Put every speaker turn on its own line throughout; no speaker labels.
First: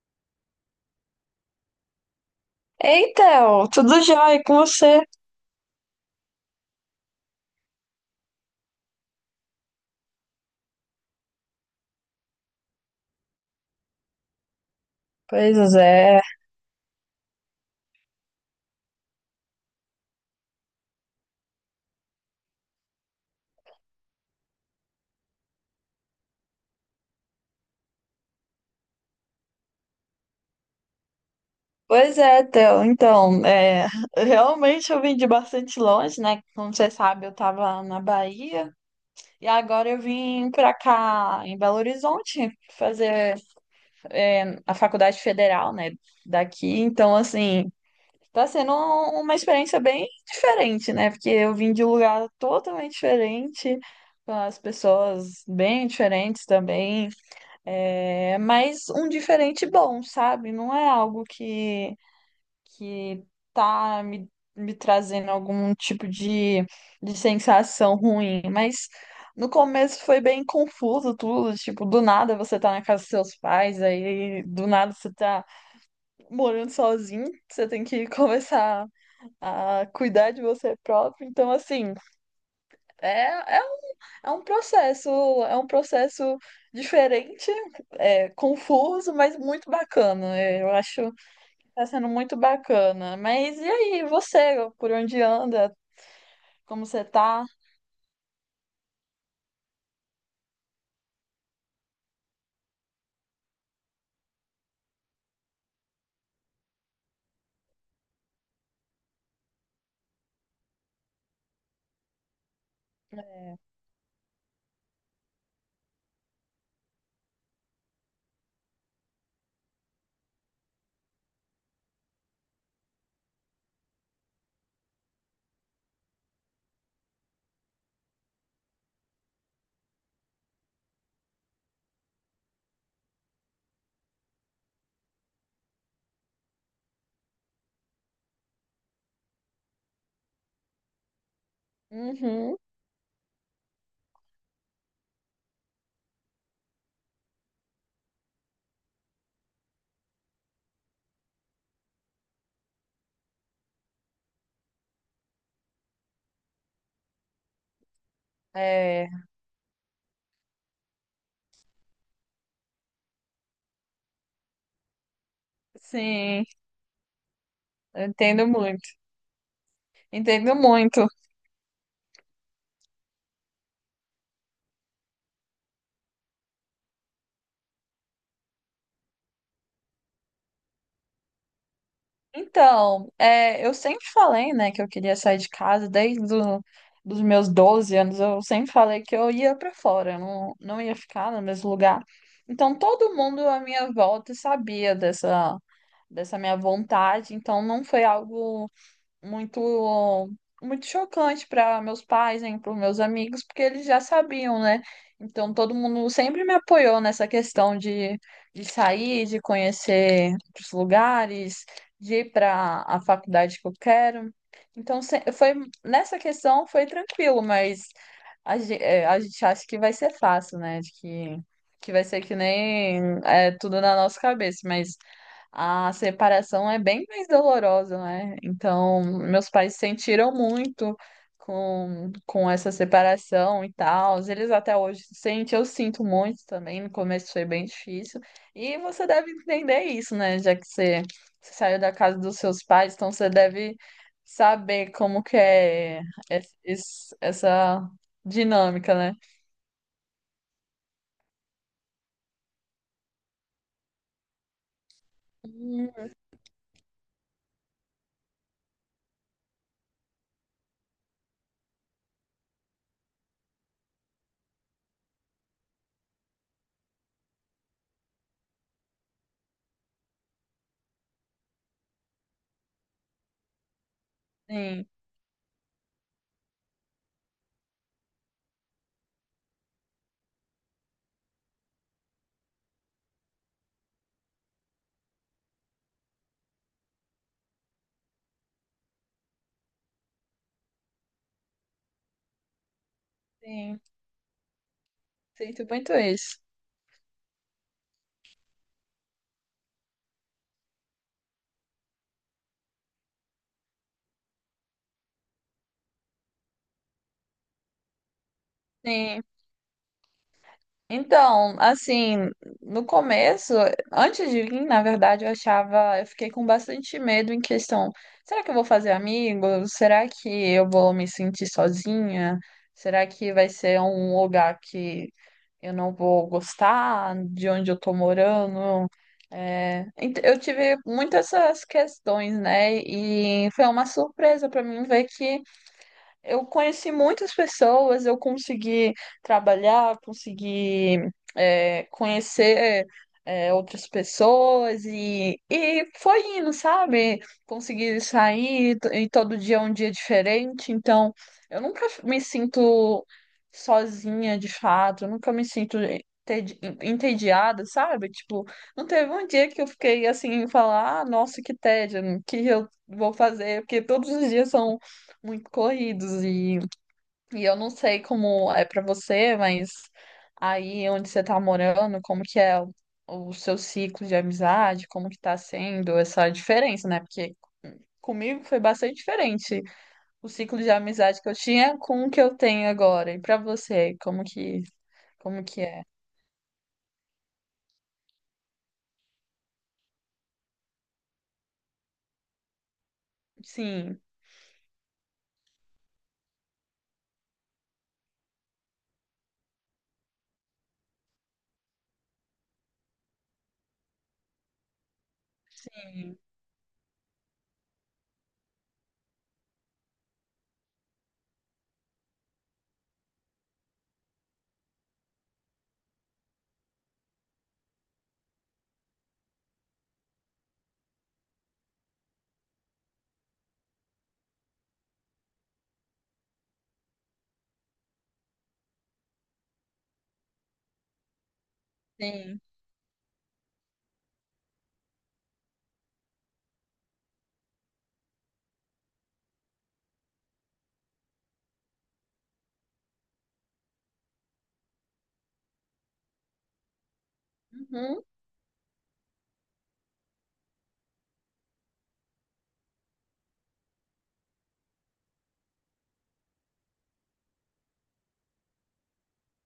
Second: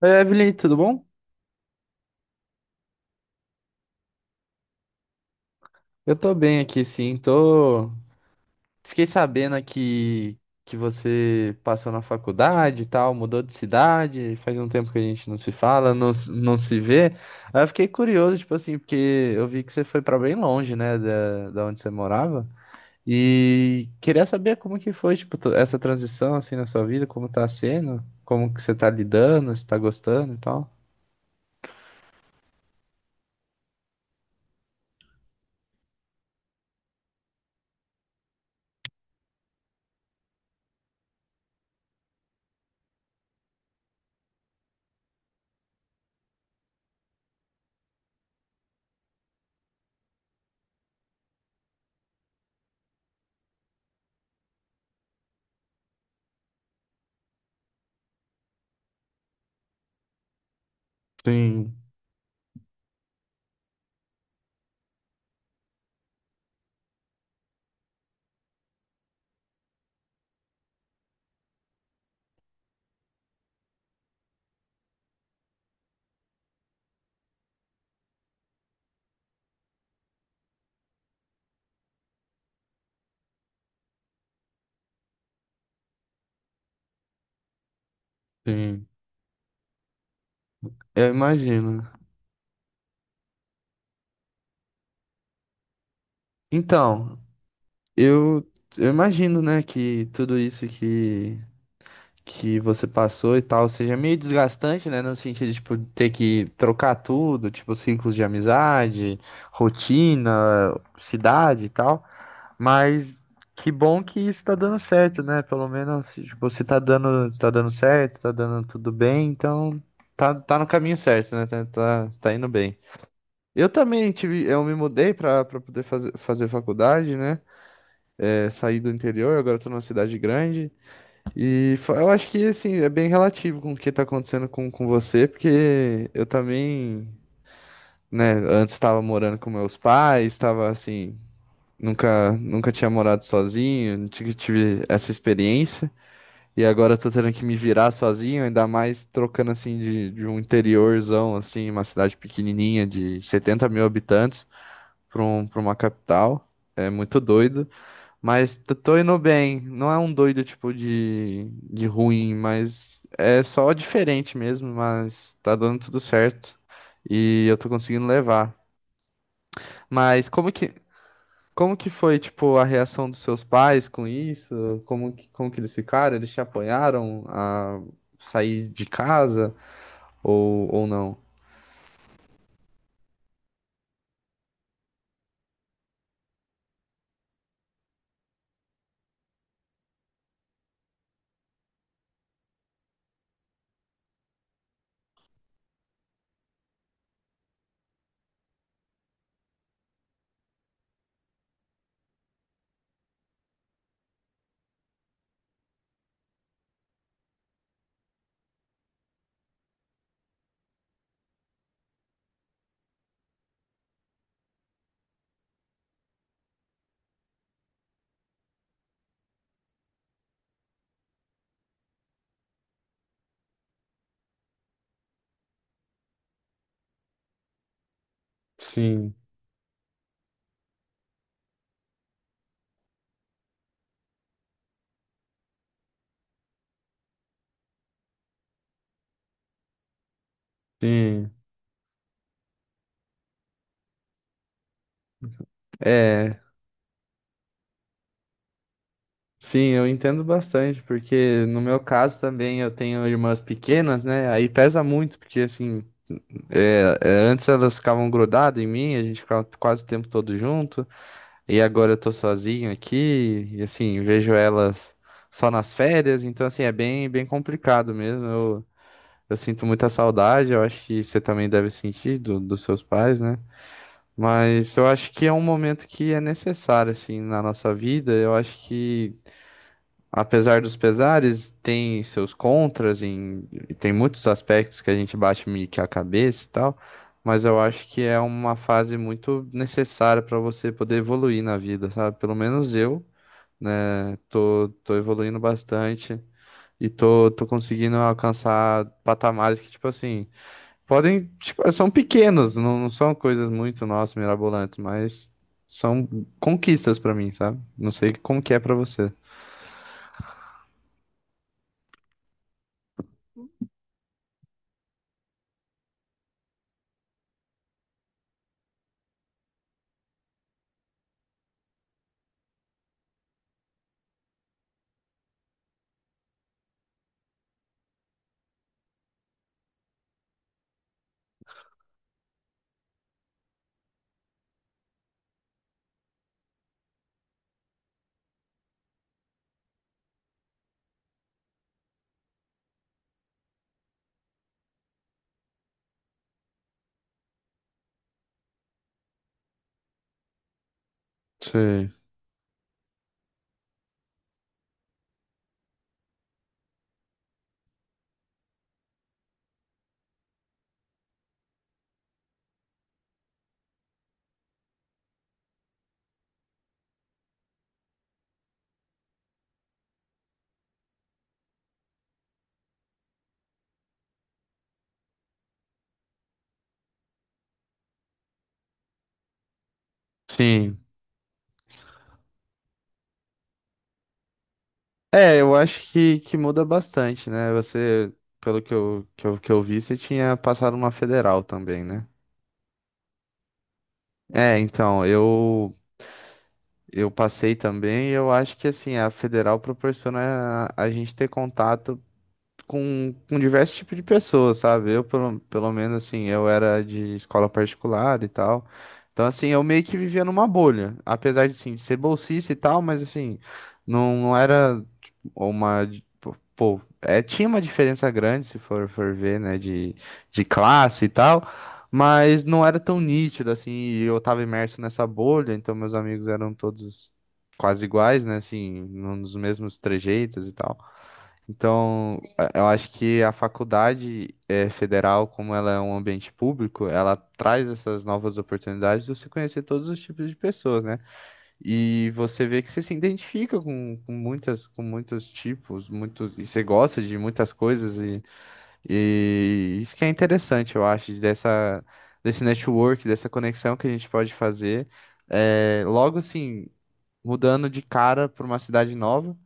Oi, Evelyn, tudo bom?
Ei, Theo, tudo jóia e com você?
Eu tô bem aqui, sim. Tô... Fiquei sabendo que você passou na faculdade e tal, mudou de cidade, faz um tempo que a gente não se
Pois
fala,
é,
não se vê. Aí eu fiquei curioso, tipo assim, porque eu vi que você foi pra bem longe, né, da onde você morava. E queria saber como que foi, tipo, essa transição, assim, na sua vida, como tá sendo, como que você tá lidando, se tá gostando e tal.
pois é, Theo. Então, realmente eu vim de bastante longe, né? Como você sabe, eu tava na Bahia e agora eu vim pra cá, em Belo Horizonte, fazer a faculdade federal, né? Daqui. Então, assim, tá sendo uma experiência bem diferente, né? Porque eu vim de um lugar totalmente diferente, com as pessoas bem diferentes também. É, mas um diferente bom, sabe? Não é algo
Sim,
que tá me trazendo algum tipo de sensação ruim, mas no começo foi bem confuso tudo, tipo, do nada você tá na casa dos seus pais, aí do nada você tá morando sozinho, você tem que começar a cuidar de você próprio, então assim. É um, é um processo, é um processo diferente,
sim.
confuso, mas muito bacana. É, eu
Eu
acho que tá
imagino.
sendo muito bacana. Mas e aí, você, por onde anda? Como você
Então,
tá?
Eu, eu imagino, né, que tudo isso que você passou e tal seja meio desgastante, né, no sentido de, tipo, ter que trocar tudo, tipo, ciclos de amizade, rotina, cidade e tal. Mas que bom que isso tá dando certo, né? Pelo menos, tipo, se tá dando, tá dando certo, tá dando tudo bem, então tá no caminho certo, né? Tá indo bem. Eu também tive, eu me mudei pra poder fazer faculdade, né? É, saí do interior, agora tô numa cidade grande. Eu acho que, assim, é bem relativo com o que tá acontecendo com você, porque eu também, né, antes estava morando com meus pais, estava assim,
Uhum.
nunca tinha morado sozinho, não tive, tive essa experiência. E agora eu tô tendo que me virar sozinho, ainda mais trocando, assim, de um interiorzão, assim, uma cidade pequenininha de 70 mil habitantes para uma capital. É muito doido. Mas tô
É,
indo bem. Não é um doido tipo de ruim, mas é só diferente mesmo. Mas tá dando tudo
sim,
certo e eu tô
eu
conseguindo
entendo
levar.
muito.
Mas
Entendo muito.
como que foi tipo a reação dos seus pais com isso? Como que eles ficaram? Eles te apoiaram a sair de casa ou não?
Então, é, eu sempre falei, né, que eu queria sair de casa desde dos meus 12 anos. Eu sempre falei que eu ia pra fora, eu não ia ficar no mesmo lugar. Então, todo mundo à minha volta sabia dessa, dessa minha vontade. Então, não foi algo muito muito chocante para meus pais, hein, para meus amigos, porque eles já sabiam, né? Então todo mundo sempre me apoiou nessa questão de sair, de conhecer os lugares, de ir para a faculdade que eu quero. Então foi nessa questão foi tranquilo, mas a gente acha que vai ser fácil, né? De que vai ser que nem é, tudo na nossa cabeça, mas a separação é bem mais dolorosa, né? Então,
Sim.
meus pais sentiram muito com essa separação e tal. Eles até hoje sentem, eu sinto muito também. No começo foi bem difícil. E você deve entender isso, né? Já que você,
Sim.
você saiu da casa dos seus pais, então você deve saber como que é
É.
essa dinâmica, né?
Sim, eu entendo bastante, porque no meu caso também eu tenho irmãs pequenas, né? Aí pesa muito, porque assim,
Hum,
antes elas ficavam grudadas em mim, a gente ficava quase o tempo todo junto, e agora eu tô sozinho aqui, e assim, vejo elas só nas férias, então assim, é bem complicado mesmo. Eu sinto muita saudade, eu acho que você também deve sentir dos seus pais, né? Mas eu
sim,
acho que é um momento que é necessário, assim, na nossa vida. Eu acho que apesar dos pesares, tem seus contras em, tem muitos aspectos que a gente bate meio que a cabeça e tal, mas eu acho que é uma fase muito necessária para você poder evoluir na vida, sabe? Pelo menos eu,
sim.
né, tô evoluindo
Sinto muito
bastante
isso.
e tô conseguindo alcançar patamares que, tipo assim, podem, tipo, são pequenos, não são coisas muito, nossa, mirabolantes, mas são conquistas para mim, sabe? Não sei como que é para você.
Sim. Então, assim, no começo, antes de vir, na verdade, eu achava, eu fiquei com bastante medo em questão, será que eu vou fazer amigos? Será que eu vou me sentir sozinha? Será que vai ser um lugar que eu não vou gostar de onde eu tô morando? É, eu tive muitas essas questões, né? E foi uma surpresa para mim ver que eu conheci muitas pessoas, eu consegui trabalhar, consegui conhecer outras pessoas e foi indo, sabe? Consegui e todo dia é um dia diferente, então eu nunca
Sim.
me sinto sozinha de fato, eu nunca me sinto entediada, sabe? Tipo, não teve um dia que eu fiquei assim, falar, ah, nossa, que tédio, o que eu vou fazer? Porque todos os dias são muito corridos e eu não sei como é pra você, mas aí onde você tá morando, como que é o seu ciclo de amizade, como que tá sendo essa diferença, né? Porque comigo foi bastante diferente o ciclo de
Sim,
amizade que eu tinha com o que eu tenho agora. E pra você, como que
é,
como
eu
que é?
acho que muda bastante, né? Você, pelo que que eu vi, você tinha passado uma federal também, né?
Sim,
É, então, eu passei também e eu acho que, assim, a federal proporciona a gente ter contato com diversos tipos de pessoas, sabe? Eu, pelo menos,
sim,
assim, eu era de escola particular e tal. Então, assim, eu meio que vivia numa bolha. Apesar de, assim, ser bolsista e tal, mas, assim, não era tipo, uma... Pô, é, tinha uma diferença grande, se for ver, né, de classe e tal, mas não era tão nítido, assim, e eu tava imerso nessa bolha, então meus amigos eram todos quase iguais, né, assim, nos mesmos trejeitos e tal. Então,
sim.
eu acho que a faculdade federal, como ela é um ambiente público, ela traz essas novas oportunidades de você conhecer todos os tipos de pessoas, né? E você vê que você se identifica com muitas, com muitos tipos, muitos, e você gosta de muitas coisas,
Uhum.
e isso que é interessante, eu acho, dessa, desse network, dessa conexão que a gente pode fazer. Logo assim, mudando de cara para uma cidade nova.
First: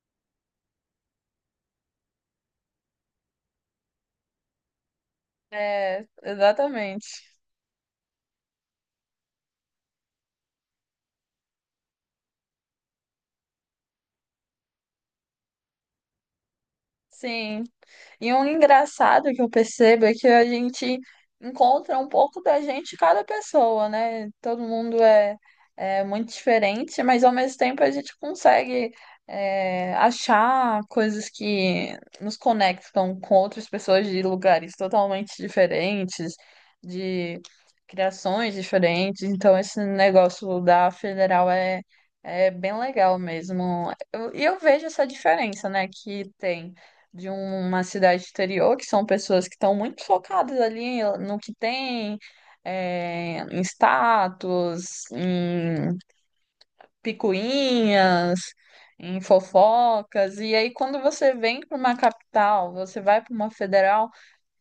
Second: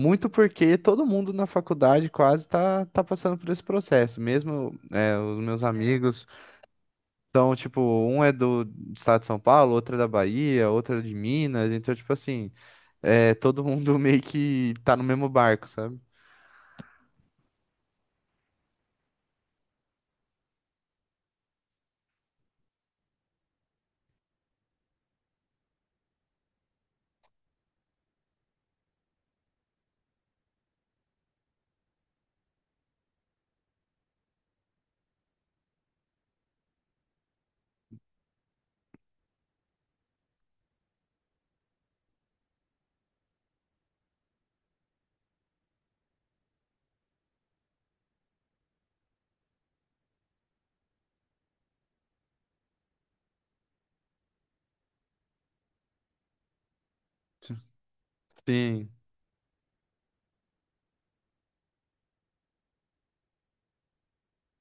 Muito porque todo mundo na faculdade quase tá passando por esse processo. Mesmo é, os meus
É,
amigos
exatamente.
são, tipo, um é do estado de São Paulo, outro é da Bahia, outro é de Minas. Então, tipo assim, é, todo mundo meio que tá no mesmo barco, sabe?
Sim, e um engraçado que eu percebo é que a gente encontra um pouco da gente em cada pessoa, né? Todo mundo é muito diferente, mas ao mesmo tempo a gente consegue achar coisas que nos conectam com outras pessoas de lugares totalmente diferentes, de criações diferentes. Então, esse negócio da federal é bem legal mesmo. E eu vejo essa diferença, né, que tem de uma cidade exterior, que são pessoas que estão muito focadas ali no que tem, em status, em picuinhas,
Sim,
em fofocas. E aí, quando você vem para uma capital, você vai para uma federal,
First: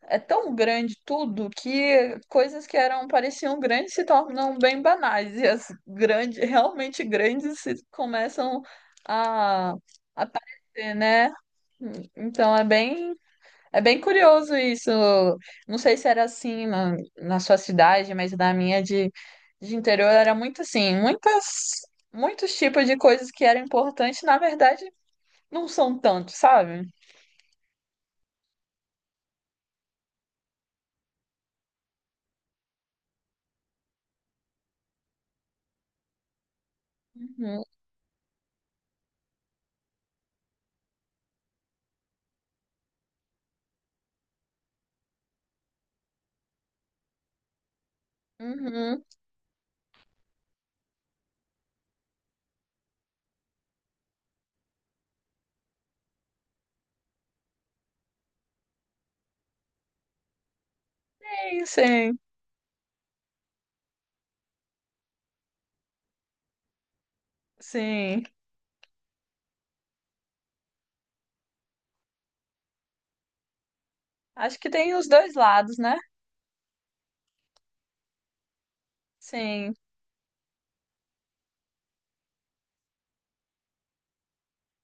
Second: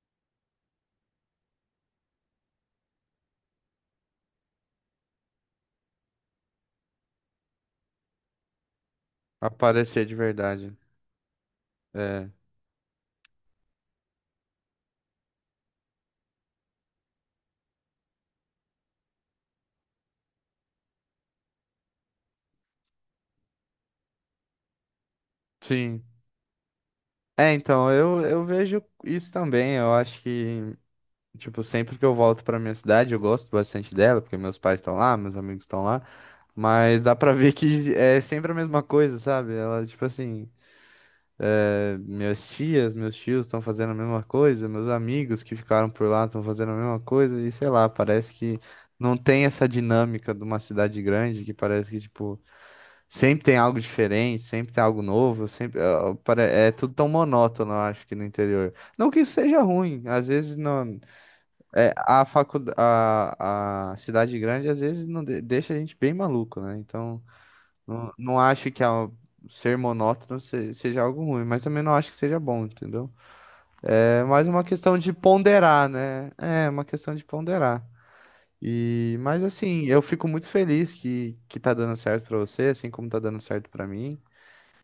é tão grande tudo que coisas que eram pareciam grandes se tornam bem banais. E as grandes, realmente grandes, se começam a
aparecer de verdade.
aparecer, né?
É,
Então é bem curioso isso. Não sei se era assim na, na sua cidade, mas na minha de interior era muito assim, muitos tipos de coisas que eram importantes, na verdade, não são
sim.
tantos, sabe?
É, então, eu vejo isso também. Eu acho que, tipo, sempre que eu volto pra minha cidade, eu gosto bastante dela, porque meus pais estão lá, meus amigos estão lá. Mas dá pra ver
Uhum,
que é sempre a mesma coisa, sabe? Ela, tipo assim, é, minhas tias, meus tios estão fazendo a mesma coisa, meus amigos que ficaram por lá estão fazendo a mesma coisa, e sei lá, parece que
uhum.
não tem essa dinâmica de uma cidade grande, que parece que, tipo, sempre tem algo diferente, sempre tem algo novo, é tudo tão monótono, eu acho, que no interior. Não que isso seja ruim, às vezes não,
Sim,
é,
sim,
a cidade grande, às vezes não deixa a gente bem maluco, né? Então. Não,
sim.
não acho que ser monótono seja algo ruim, mas também não acho que seja bom, entendeu? É mais
Acho
uma
que tem
questão
os
de
dois lados,
ponderar,
né?
né? É uma questão de ponderar. E, mas
Sim,
assim, eu fico muito feliz que tá dando certo pra você, assim como tá dando certo pra mim.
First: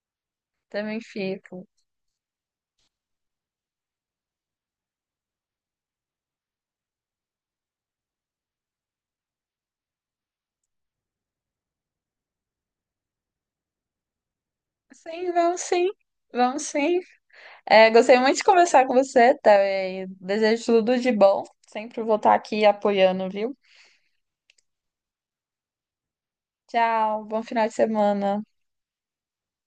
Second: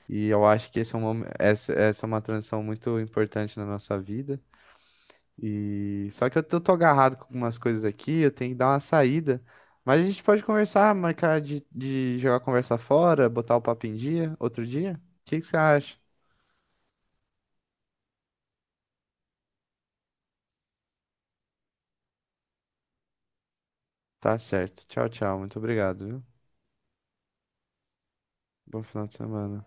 E eu acho que esse é
também fico.
essa, essa é uma transição muito importante na nossa vida. E só que eu tô agarrado com algumas coisas aqui, eu tenho que dar uma saída. Mas a gente pode conversar, marcar de jogar conversa fora, botar o papo em dia, outro dia? O
Sim,
que que você
vamos sim,
acha?
vamos sim. É, gostei muito de conversar com você, Théo, e desejo tudo de bom. Sempre vou estar aqui apoiando, viu?
Tá certo. Tchau, tchau. Muito obrigado, viu?
Tchau, bom final de semana.
Bom final de semana.